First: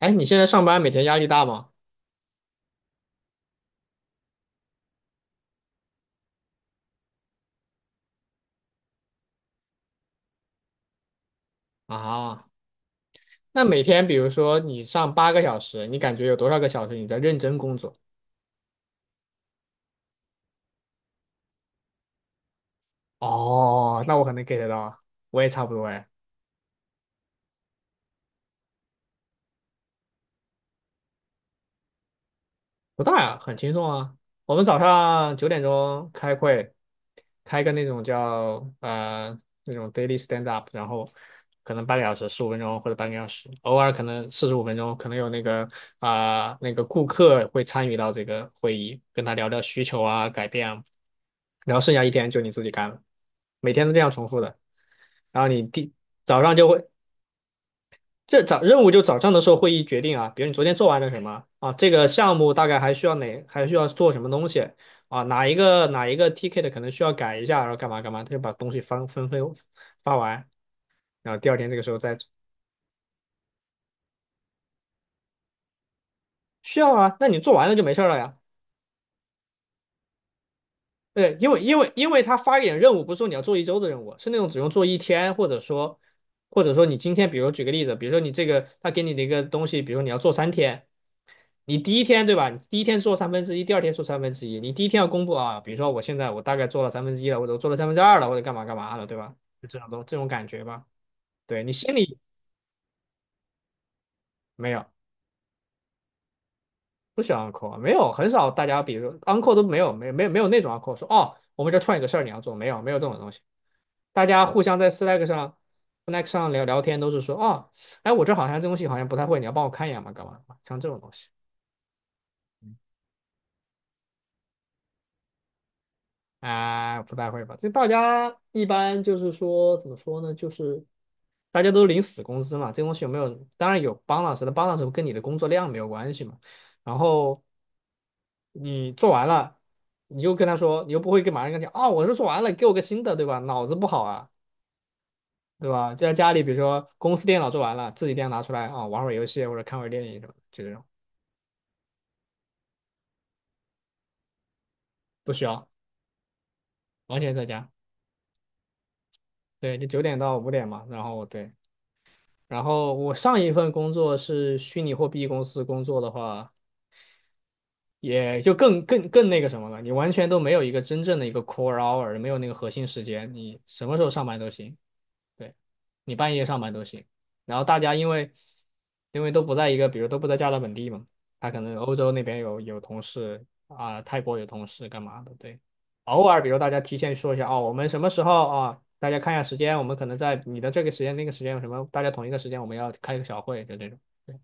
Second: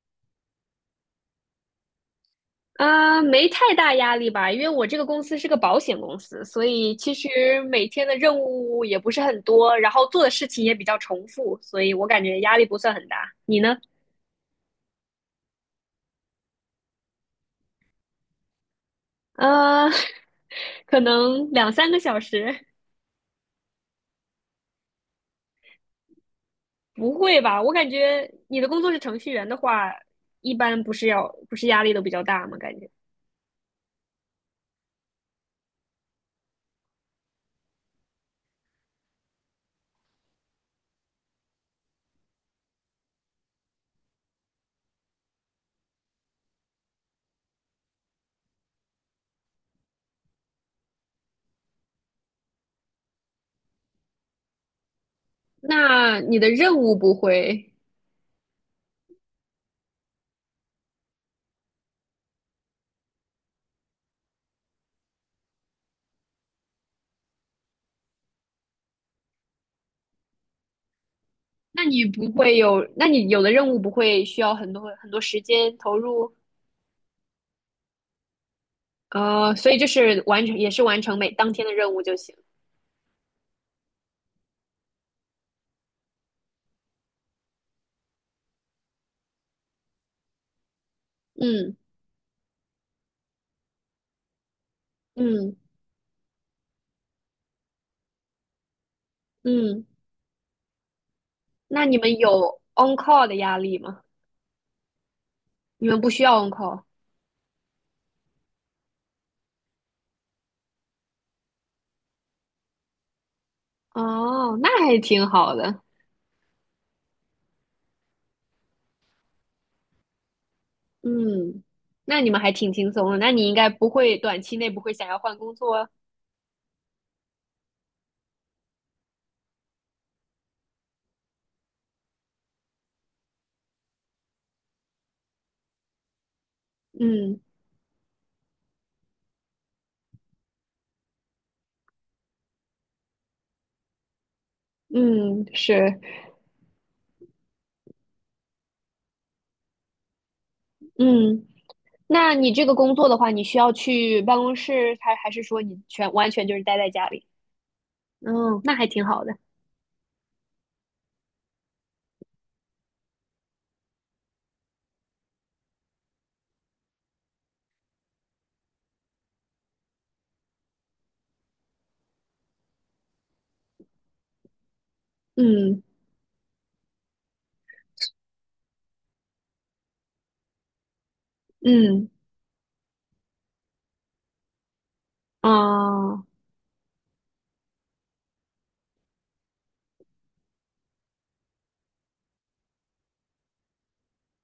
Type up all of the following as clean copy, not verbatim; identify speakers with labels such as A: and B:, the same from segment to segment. A: 哎，你现在上班每天压力大吗？
B: 没太大压力吧，因为我这个公司是个保险公司，所以其实每天的任务也不是很多，然后做的事情也比较重复，所以我感觉
A: 啊，
B: 压力不算很大。你
A: 那
B: 呢？
A: 每天比如说你上八个小时，你感觉有多少个小时你在认真工作？
B: 呃，可能两三个小时。
A: 哦，那我可能 get 到，我也差不多哎。
B: 不会吧？我感觉你的工作是程序员的话，一般不是压力都比较大吗？感觉？
A: 不大呀，很轻松啊。我们早上九点钟开会，开个那种叫那种 daily stand up，然后可能半个小时、十五分钟或者半个小时，偶尔可能四十五分钟，可能有那个啊、那个顾客会参与到这个会议，跟他聊聊需求啊、改变啊，然后剩下一天就你自己干了，每天都这样重复的。然后你第
B: 那你
A: 早
B: 的
A: 上就
B: 任
A: 会
B: 务不会，
A: 这早任务就早上的时候会议决定啊，比如你昨天做完了什么啊，这个项目大概还需要哪，还需要做什么东西啊，哪一个 TK 的可能需要改一下，然后干嘛干嘛，他就把东西发分分发完，然后第二天这个时候再
B: 那你有的任务不会需要很多很多时间投入？
A: 需要啊，那你做完了就没事儿了呀。
B: 哦，所以就是完成，也是完成每
A: 对，因
B: 当
A: 为
B: 天的
A: 因为
B: 任务
A: 因
B: 就
A: 为
B: 行。
A: 他发一点任务不是说你要做一周的任务，是那种只用做一天，或者说你今天，比如举个例子，比如说你这个他给你的一个东西，比如你要做三天。
B: 嗯
A: 你第一天对吧？你第一天做三分之一，第二天做三分之一。你第一天要公布
B: 嗯
A: 啊，比如说我现在我大概做了三分之一了，我者做了三分之二了，或者干嘛干嘛了，对吧？就这
B: 嗯。
A: 种东这种感觉吧。对你
B: 那
A: 心
B: 你们
A: 里
B: 有 on call 的压力吗？
A: 没有
B: 你们不需要 on call。
A: 不喜欢 uncle,没有很少大家，比如说 uncle 都没有，没有那种 uncle 说哦，我们这突然有个事儿你要做，没有这种东西。大家
B: 哦，
A: 互
B: 那
A: 相在
B: 还
A: Slack
B: 挺好
A: 上
B: 的。
A: Slack 上聊聊天都是说哦，哎我这好像这东西好像不太会，你要帮我看一眼嘛，干嘛干嘛？像这种东西。
B: 嗯，那你们还挺轻松的。那你应该不会短期内不会想要换工作啊？
A: 啊，不太会吧？这大家一般就是说，怎么说呢？就是大家都领死工资嘛，这东西有没有？当然有帮老师的帮老师 u 跟你的工作量没有关系嘛。然
B: 嗯
A: 后你做完了，你又跟他说，你又不会跟马上跟他讲，哦，我是做完了，给我个新的，对吧？脑子不好啊，
B: 嗯，
A: 对吧？就
B: 是
A: 在家里，比如说公司电脑做完了，自己电脑拿出来啊，玩会儿游戏或者看会儿电影什么的，就这种
B: 嗯。那你这个工作的话，你需要去办公室，还
A: 不
B: 是
A: 需
B: 说
A: 要，
B: 你完全就是待在家
A: 完
B: 里？
A: 全在家。
B: 嗯，那还挺好的。
A: 对，就九点到五点嘛，然后对，然后我上一份工作是虚拟货币公司工作的话，也就更那个什么了，你完全都没有一个真正的一个 core hour,没有那个核心时间，你什么时候上班都行。对，
B: 嗯
A: 你半夜上班都行。然后大家因为因为都不在一个，比如都不在加拿大本地嘛，他可能欧
B: 嗯
A: 洲那边有同事啊、泰国有同事干嘛的，对。
B: 啊。
A: 偶尔比如大家提前说一下哦，我们什么时候啊？大家看一下时间，我们可能在你的这个时间、那个时间有什么，大家同一个时间我们要开一个小会，就这种。对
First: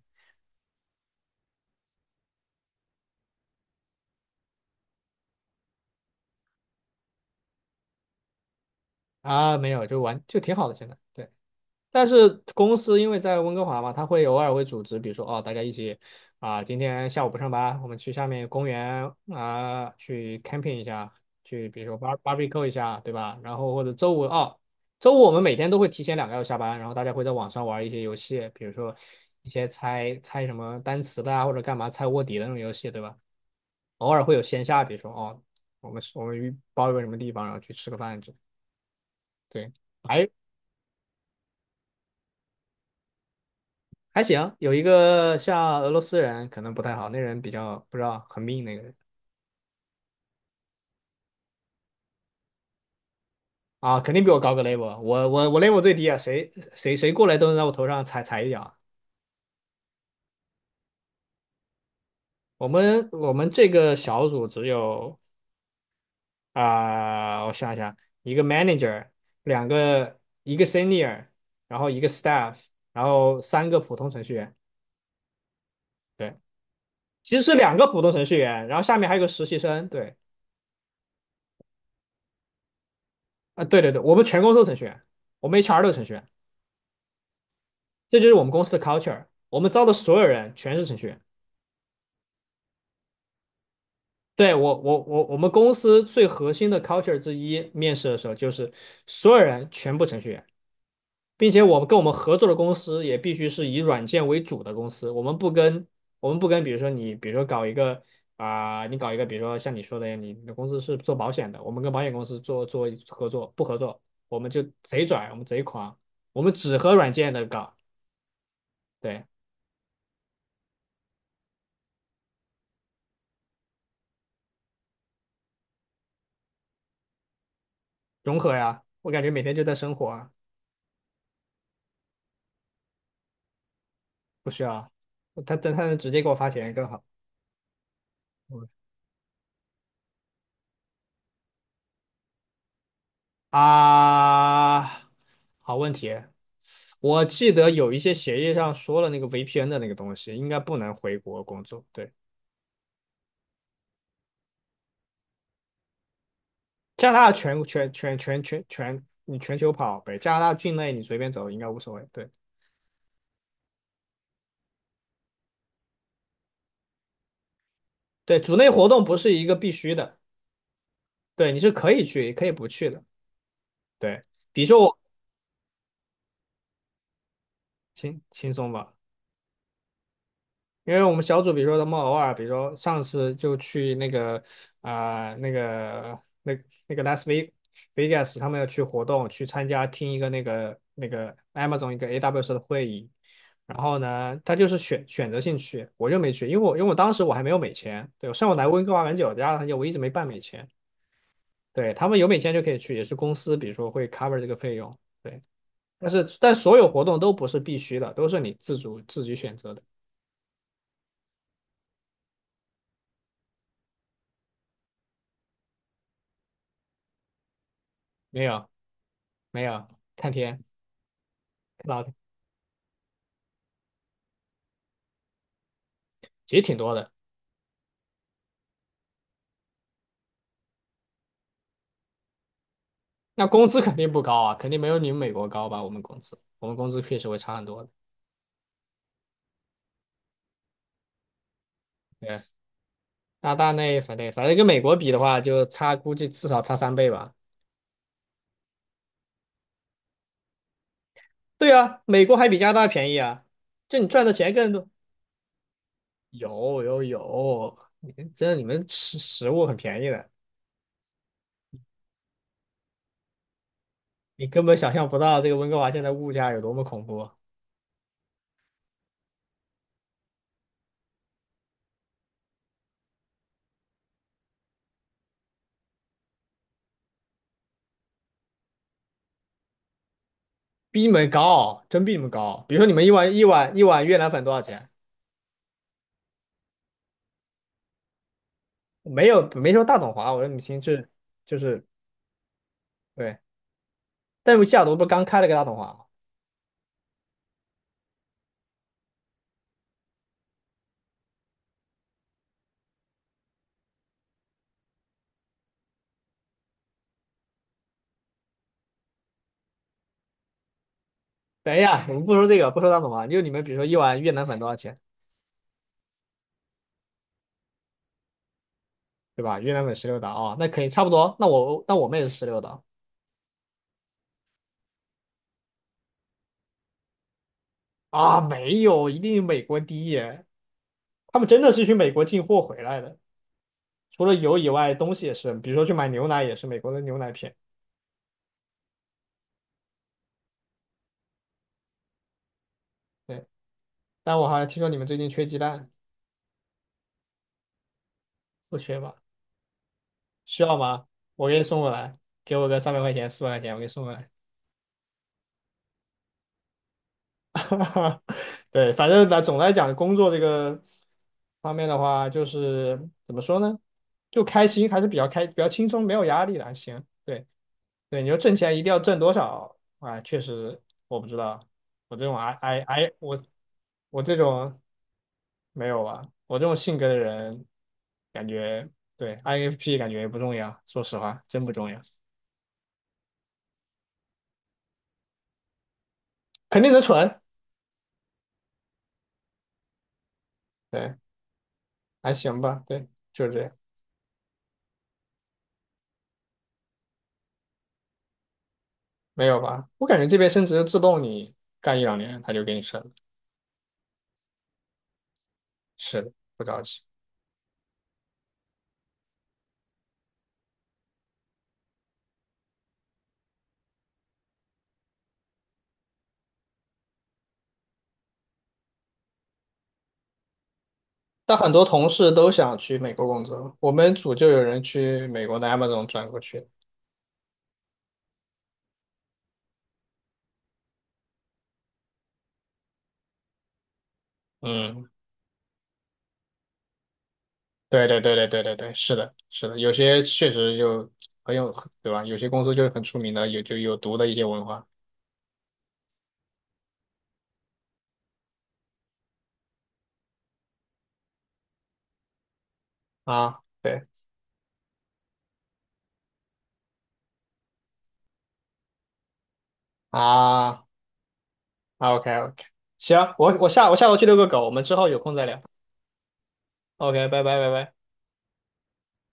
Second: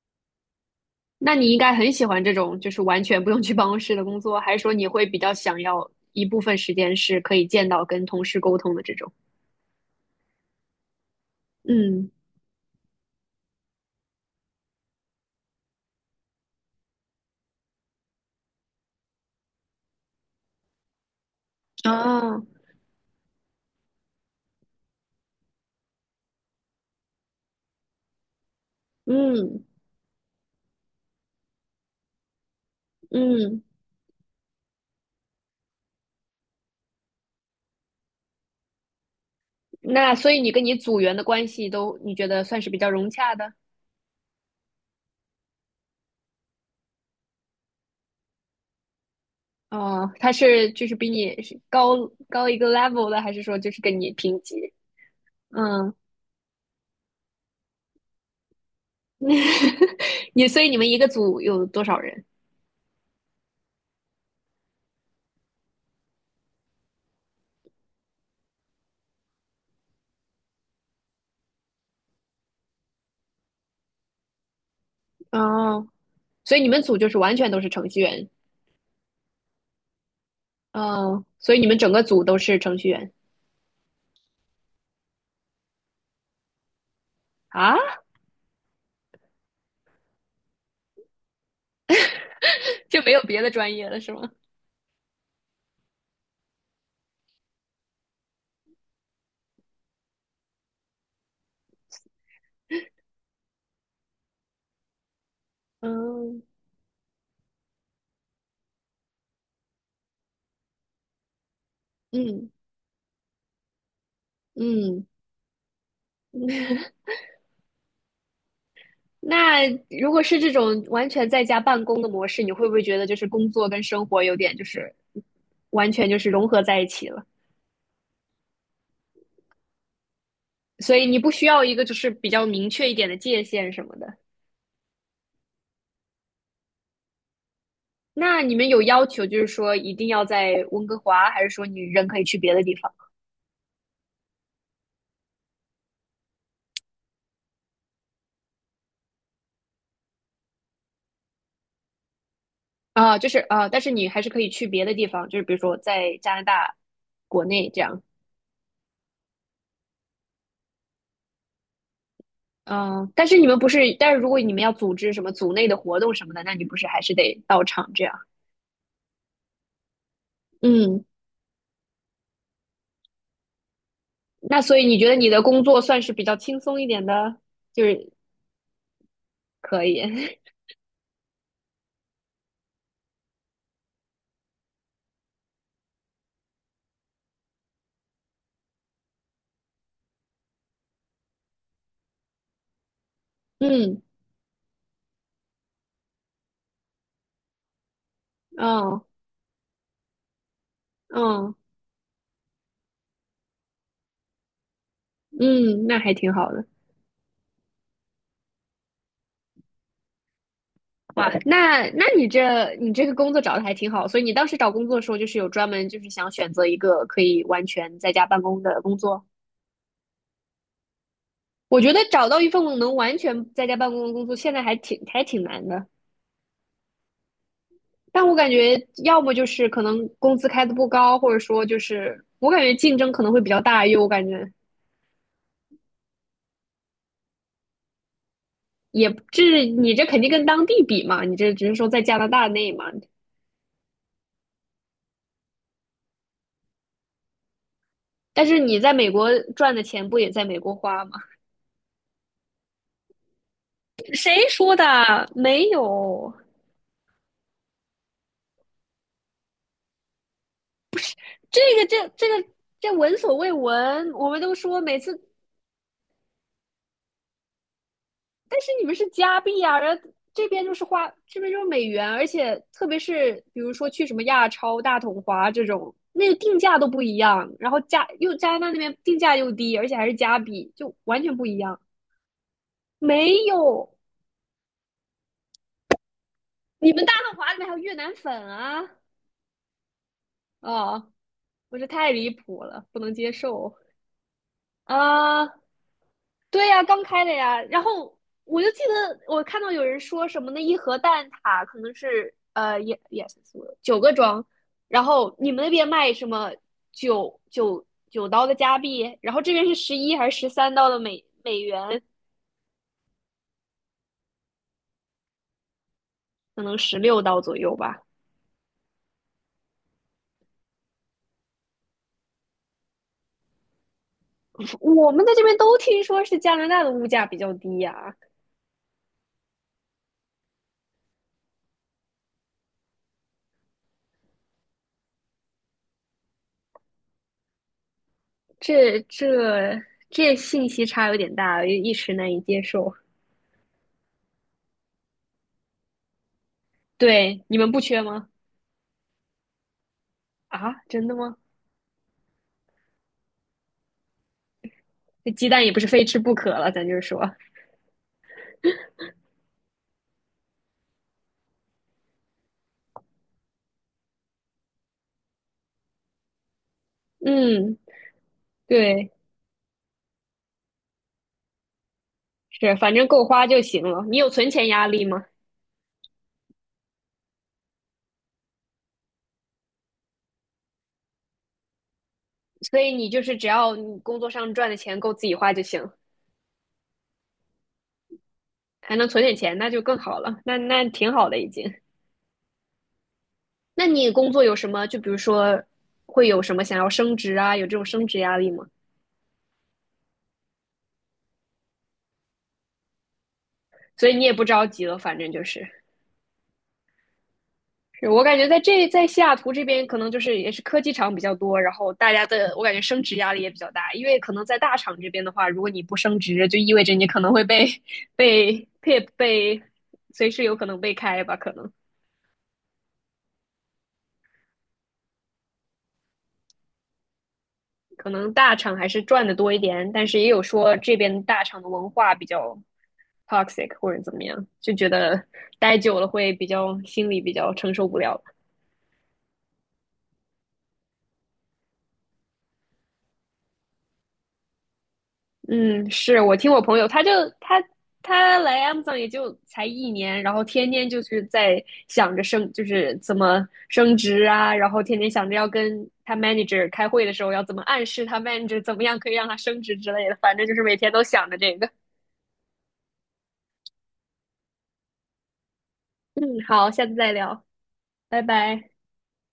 B: 那你应该很喜欢这种就是完全不用去办公室的工作，还是说你会比较想要一部分时间是可以见到跟同事沟通的这种？
A: 啊，没有，就玩就挺好的，现在。对。但
B: 嗯，
A: 是公司因为在温哥华嘛，他会偶尔会组织，比如说哦，大家一起啊、今天下午不上班，我们去下面公园啊、去 camping 一下，去比如说 bar
B: 啊，
A: barbecue 一下，对吧？然后或者周五哦，周五我们每天都会提前两个小时下班，然后大家会在网上玩一些游戏，比如说一
B: 嗯
A: 些猜猜什么单词的啊，或者干嘛猜卧底的那种游戏，对吧？
B: 嗯。
A: 偶尔会有线下，比如说哦，我们包一个什么地方，然后去吃个饭，这对。
B: 那
A: 还
B: 所以你跟你组员的关系都你觉得算是比较融洽的？
A: 还行，有一个像俄罗斯人可能不太好，那人比较不知道很命那个人
B: 哦，他是就是比你是高一个 level 的，还是说就是跟
A: 啊，
B: 你
A: 肯定比我
B: 平
A: 高
B: 级？
A: 个 level,我 level
B: 嗯。
A: 最低啊，谁谁谁过来都能在我头上踩一脚。
B: 你所以你们一个组有多少人？
A: 我们这个小组只有啊、我想一想，一个 manager,两个一个 senior,然后一个 staff,然后三个普通程序员，
B: 哦，
A: 对，
B: 所以你们组就是
A: 其
B: 完
A: 实
B: 全
A: 是
B: 都是
A: 两个
B: 程序
A: 普通程
B: 员。
A: 序员，然后下面还有个实习生，对，
B: 哦，所以你们整个组都是程序员。
A: 啊、对对对，我们全公司都程序员，我们 HR 都程序员，
B: 啊。
A: 这就是我们公司的 culture。我们招的所有人全是程序员。
B: 就没有别的专业了是吗？
A: 对，我们公司最核心的 culture 之一，面试的时候就是所有人全部程序员，并且我们跟我们合作的公司也必须是以软件为主的公司。我们不跟，我们
B: 嗯
A: 不跟，比如说你，比如说搞一个啊、你搞一个，比如说像你说的，你你的公司是做保险的，我们跟保险公司
B: 嗯
A: 做合作，不合作，我们就贼
B: 嗯。
A: 拽，我们贼狂，我们只和 软件的搞，对，
B: 那如果是这种完全在家办公的模式，你会不会觉得就是工作跟生活有点就是完全就是融合在一起了？
A: 融合呀。我感觉每天就在生活啊。
B: 所以你不需要一个就是比较明确一点的界限什么的。
A: 不需要，他能直接给我发钱更好。
B: 那你
A: 嗯
B: 们有要求就是说一定要在温哥华，还是说你人可以去别的地方？
A: 啊，好问题。我记得有一些协议上说了那个 VPN 的那个东西，应该不能回国工作。对，
B: 啊，就是啊，但是你还是可以去别的地方，就是比如说在加拿大
A: 加拿大
B: 国
A: 全
B: 内这
A: 全
B: 样。
A: 全全全全，你全球跑呗，加拿大境内你随便走应该无所谓。对
B: 嗯，但是你们不是，但是如果你们要组织什么组内的活动什么的，那你不是还是得到场这样？
A: 对，组内活动不是一个必须的，
B: 嗯，
A: 对，你是可以去也可以不去的。对，
B: 那
A: 比如
B: 所
A: 说
B: 以
A: 我
B: 你觉得你的工作算是比较轻松一点的，就是
A: 轻轻松吧。
B: 可以。
A: 因为我们小组，比如说他们偶尔，比如说上次就去那个啊、那个那那个 Vegas,他们要去活动，去参加听一个那个那个 Amazon 一个 AWS 的会议，然后
B: 嗯，
A: 呢，他就是选择性去，我就没去，因为我当时我还没有美签，对，虽然我来温哥华
B: 哦，
A: 很久，加拿大很久，我一直没办美签，
B: 嗯
A: 对，他们有美签就可以去，也是公司比如说会 cover 这个费用，对，
B: 嗯，那
A: 但
B: 还
A: 是
B: 挺好
A: 但
B: 的。
A: 所有活动都不是必须的，都是你自主自己选择的，
B: 哇，那你这个工作找的还挺好，所以你当时找工作的时候，就是有专门就是想选择一个可以完全在家办
A: 没
B: 公
A: 有
B: 的工作。
A: 没有看天。
B: 我觉得
A: 老
B: 找到一份能完全在家办公的工作，现在还挺难的。
A: 其实挺多的。
B: 但我感觉，要么就是可能工资开的不高，或者说就是我感觉竞争可能会
A: 那
B: 比较
A: 工资
B: 大，
A: 肯
B: 因为我
A: 定不
B: 感
A: 高
B: 觉
A: 啊，肯定没有你们美国高吧？我们工资，我们工资确实会差很多的。
B: 也这你这肯定跟当地比嘛，你这只是说在加拿
A: 对，
B: 大内嘛。
A: 那大内反对，反正跟美国比的话，就差估计至少差三倍吧。
B: 但是你在美国赚的钱不也在美国花吗？
A: 对啊，美国还比加拿大便宜啊，就你赚的
B: 谁
A: 钱更
B: 说的？
A: 多。
B: 没有，
A: 有有有，你们真的你们食物很便宜的，
B: 这个这闻所未闻，我们
A: 你
B: 都
A: 根本
B: 说
A: 想
B: 每
A: 象不
B: 次
A: 到这个温哥华现在物价有多么恐怖，
B: 但是你们是加币啊，然后这边就是花，这边就是美元，而且特别是比如说去什么亚超、大统华这种，那个定价都不一样，然后加拿大那边定价又低，而且还是加币，就
A: 比你
B: 完
A: 们
B: 全不一样。
A: 高，真比你们高。比如说你们一碗
B: 没
A: 一碗一
B: 有，
A: 碗越南粉多少钱？
B: 你们大统华里面还有越南粉啊！
A: 没有没说大董华，我说你们心智
B: 哦，
A: 就
B: 我
A: 是
B: 这太离谱了，不能接
A: 对。
B: 受
A: 但是西雅图不是刚开了
B: 啊！
A: 个大统华吗？
B: 对呀、刚开的呀。然后我就记得我看到有人说什么那一盒蛋挞可能是也是9个装，然后你们那边卖什么九九九刀的加币，然后这边是11还是13刀的美美
A: 等一
B: 元，
A: 下，我们不说这个，不说大统华，就你们比如说一碗越南粉多少钱，
B: 可能16刀左右吧。
A: 对吧？越南粉十六刀啊，那可以差不多。那我们也是十六刀
B: 我们在这边都听说是加拿大的物价比较低呀、
A: 啊，没有，一定美国低耶。他们真的是去美国进货回来的，除了油以外，东西也是，比如说去买牛奶也是美国的牛奶片。
B: 这这这信息差有点大，一时难以接受。
A: 对，但我好像听说你们最近缺鸡蛋，
B: 对，你们不缺吗？
A: 不缺吧？需
B: 啊，
A: 要吗？
B: 真的吗？
A: 我给你送过来，给我个三百块钱、四百块钱，我给你送过来。
B: 这鸡蛋也不是非吃不可了，咱就是说，
A: 哈，对，反正呢，总来讲，工作这个方面的话，就是怎么说呢，就开心，还是比较开，比较轻松，没有压力的，还行。对
B: 嗯，
A: 对，你说挣钱一定要
B: 对，
A: 挣多少啊？确实，我不知道，我这种 I
B: 是，
A: I
B: 反正
A: I
B: 够花就行了。你
A: 我
B: 有
A: 这
B: 存钱
A: 种
B: 压力吗？
A: 没有啊，我这种性格的人，感觉对 INFP 感觉也不重要，说实话，真不重要，
B: 所以你就是只要你工作上赚的钱够自己花就行，
A: 肯定能存，
B: 还能存点钱，那就更好了。那挺
A: 对，
B: 好的已经。
A: 还行吧，对，就是这样。
B: 那你工作有什么？就比如说，会有什么想要升职啊？有这种升职压力吗？
A: 没有吧？我感觉这边升职自动你干一两年他就给你升了
B: 所以你也不着急了，反正就是。
A: 是的，不着急。
B: 是我感觉在西雅图这边，可能就是也是科技厂比较多，然后大家的我感觉升职压力也比较大，因为可能在大厂这边的话，如果你不升职，就意味着你可能会被随时有可能被开吧。可
A: 但很
B: 能
A: 多同事都想去美国工作，我们组就有人去美国的 Amazon 转过去。
B: 可能大厂还是赚的多一点，但是也有说这边大厂的文化比较 toxic 或者怎么样，就觉
A: 嗯，
B: 得待久了会比较心里比较承受不
A: 对对
B: 了。
A: 对对对对对是的，是的，有些确实就很有，对吧？有些公司就是很出名的，有就有毒的一些文化
B: 嗯，是我听我朋友，他他来 Amazon 也就才一年，然后天天就是在想着升，就是怎么
A: 啊，
B: 升
A: 对
B: 职啊，然后天天想着要跟他 manager 开会的时候要怎么暗示他 manager 怎么样可以让他升职之类的，反正就是每
A: 啊
B: 天都想着这个。
A: 啊，OK OK，行，我我下我下楼去遛个狗，我们之后有空再聊。
B: 嗯，好，下次再
A: OK,拜
B: 聊，
A: 拜拜拜。
B: 拜拜。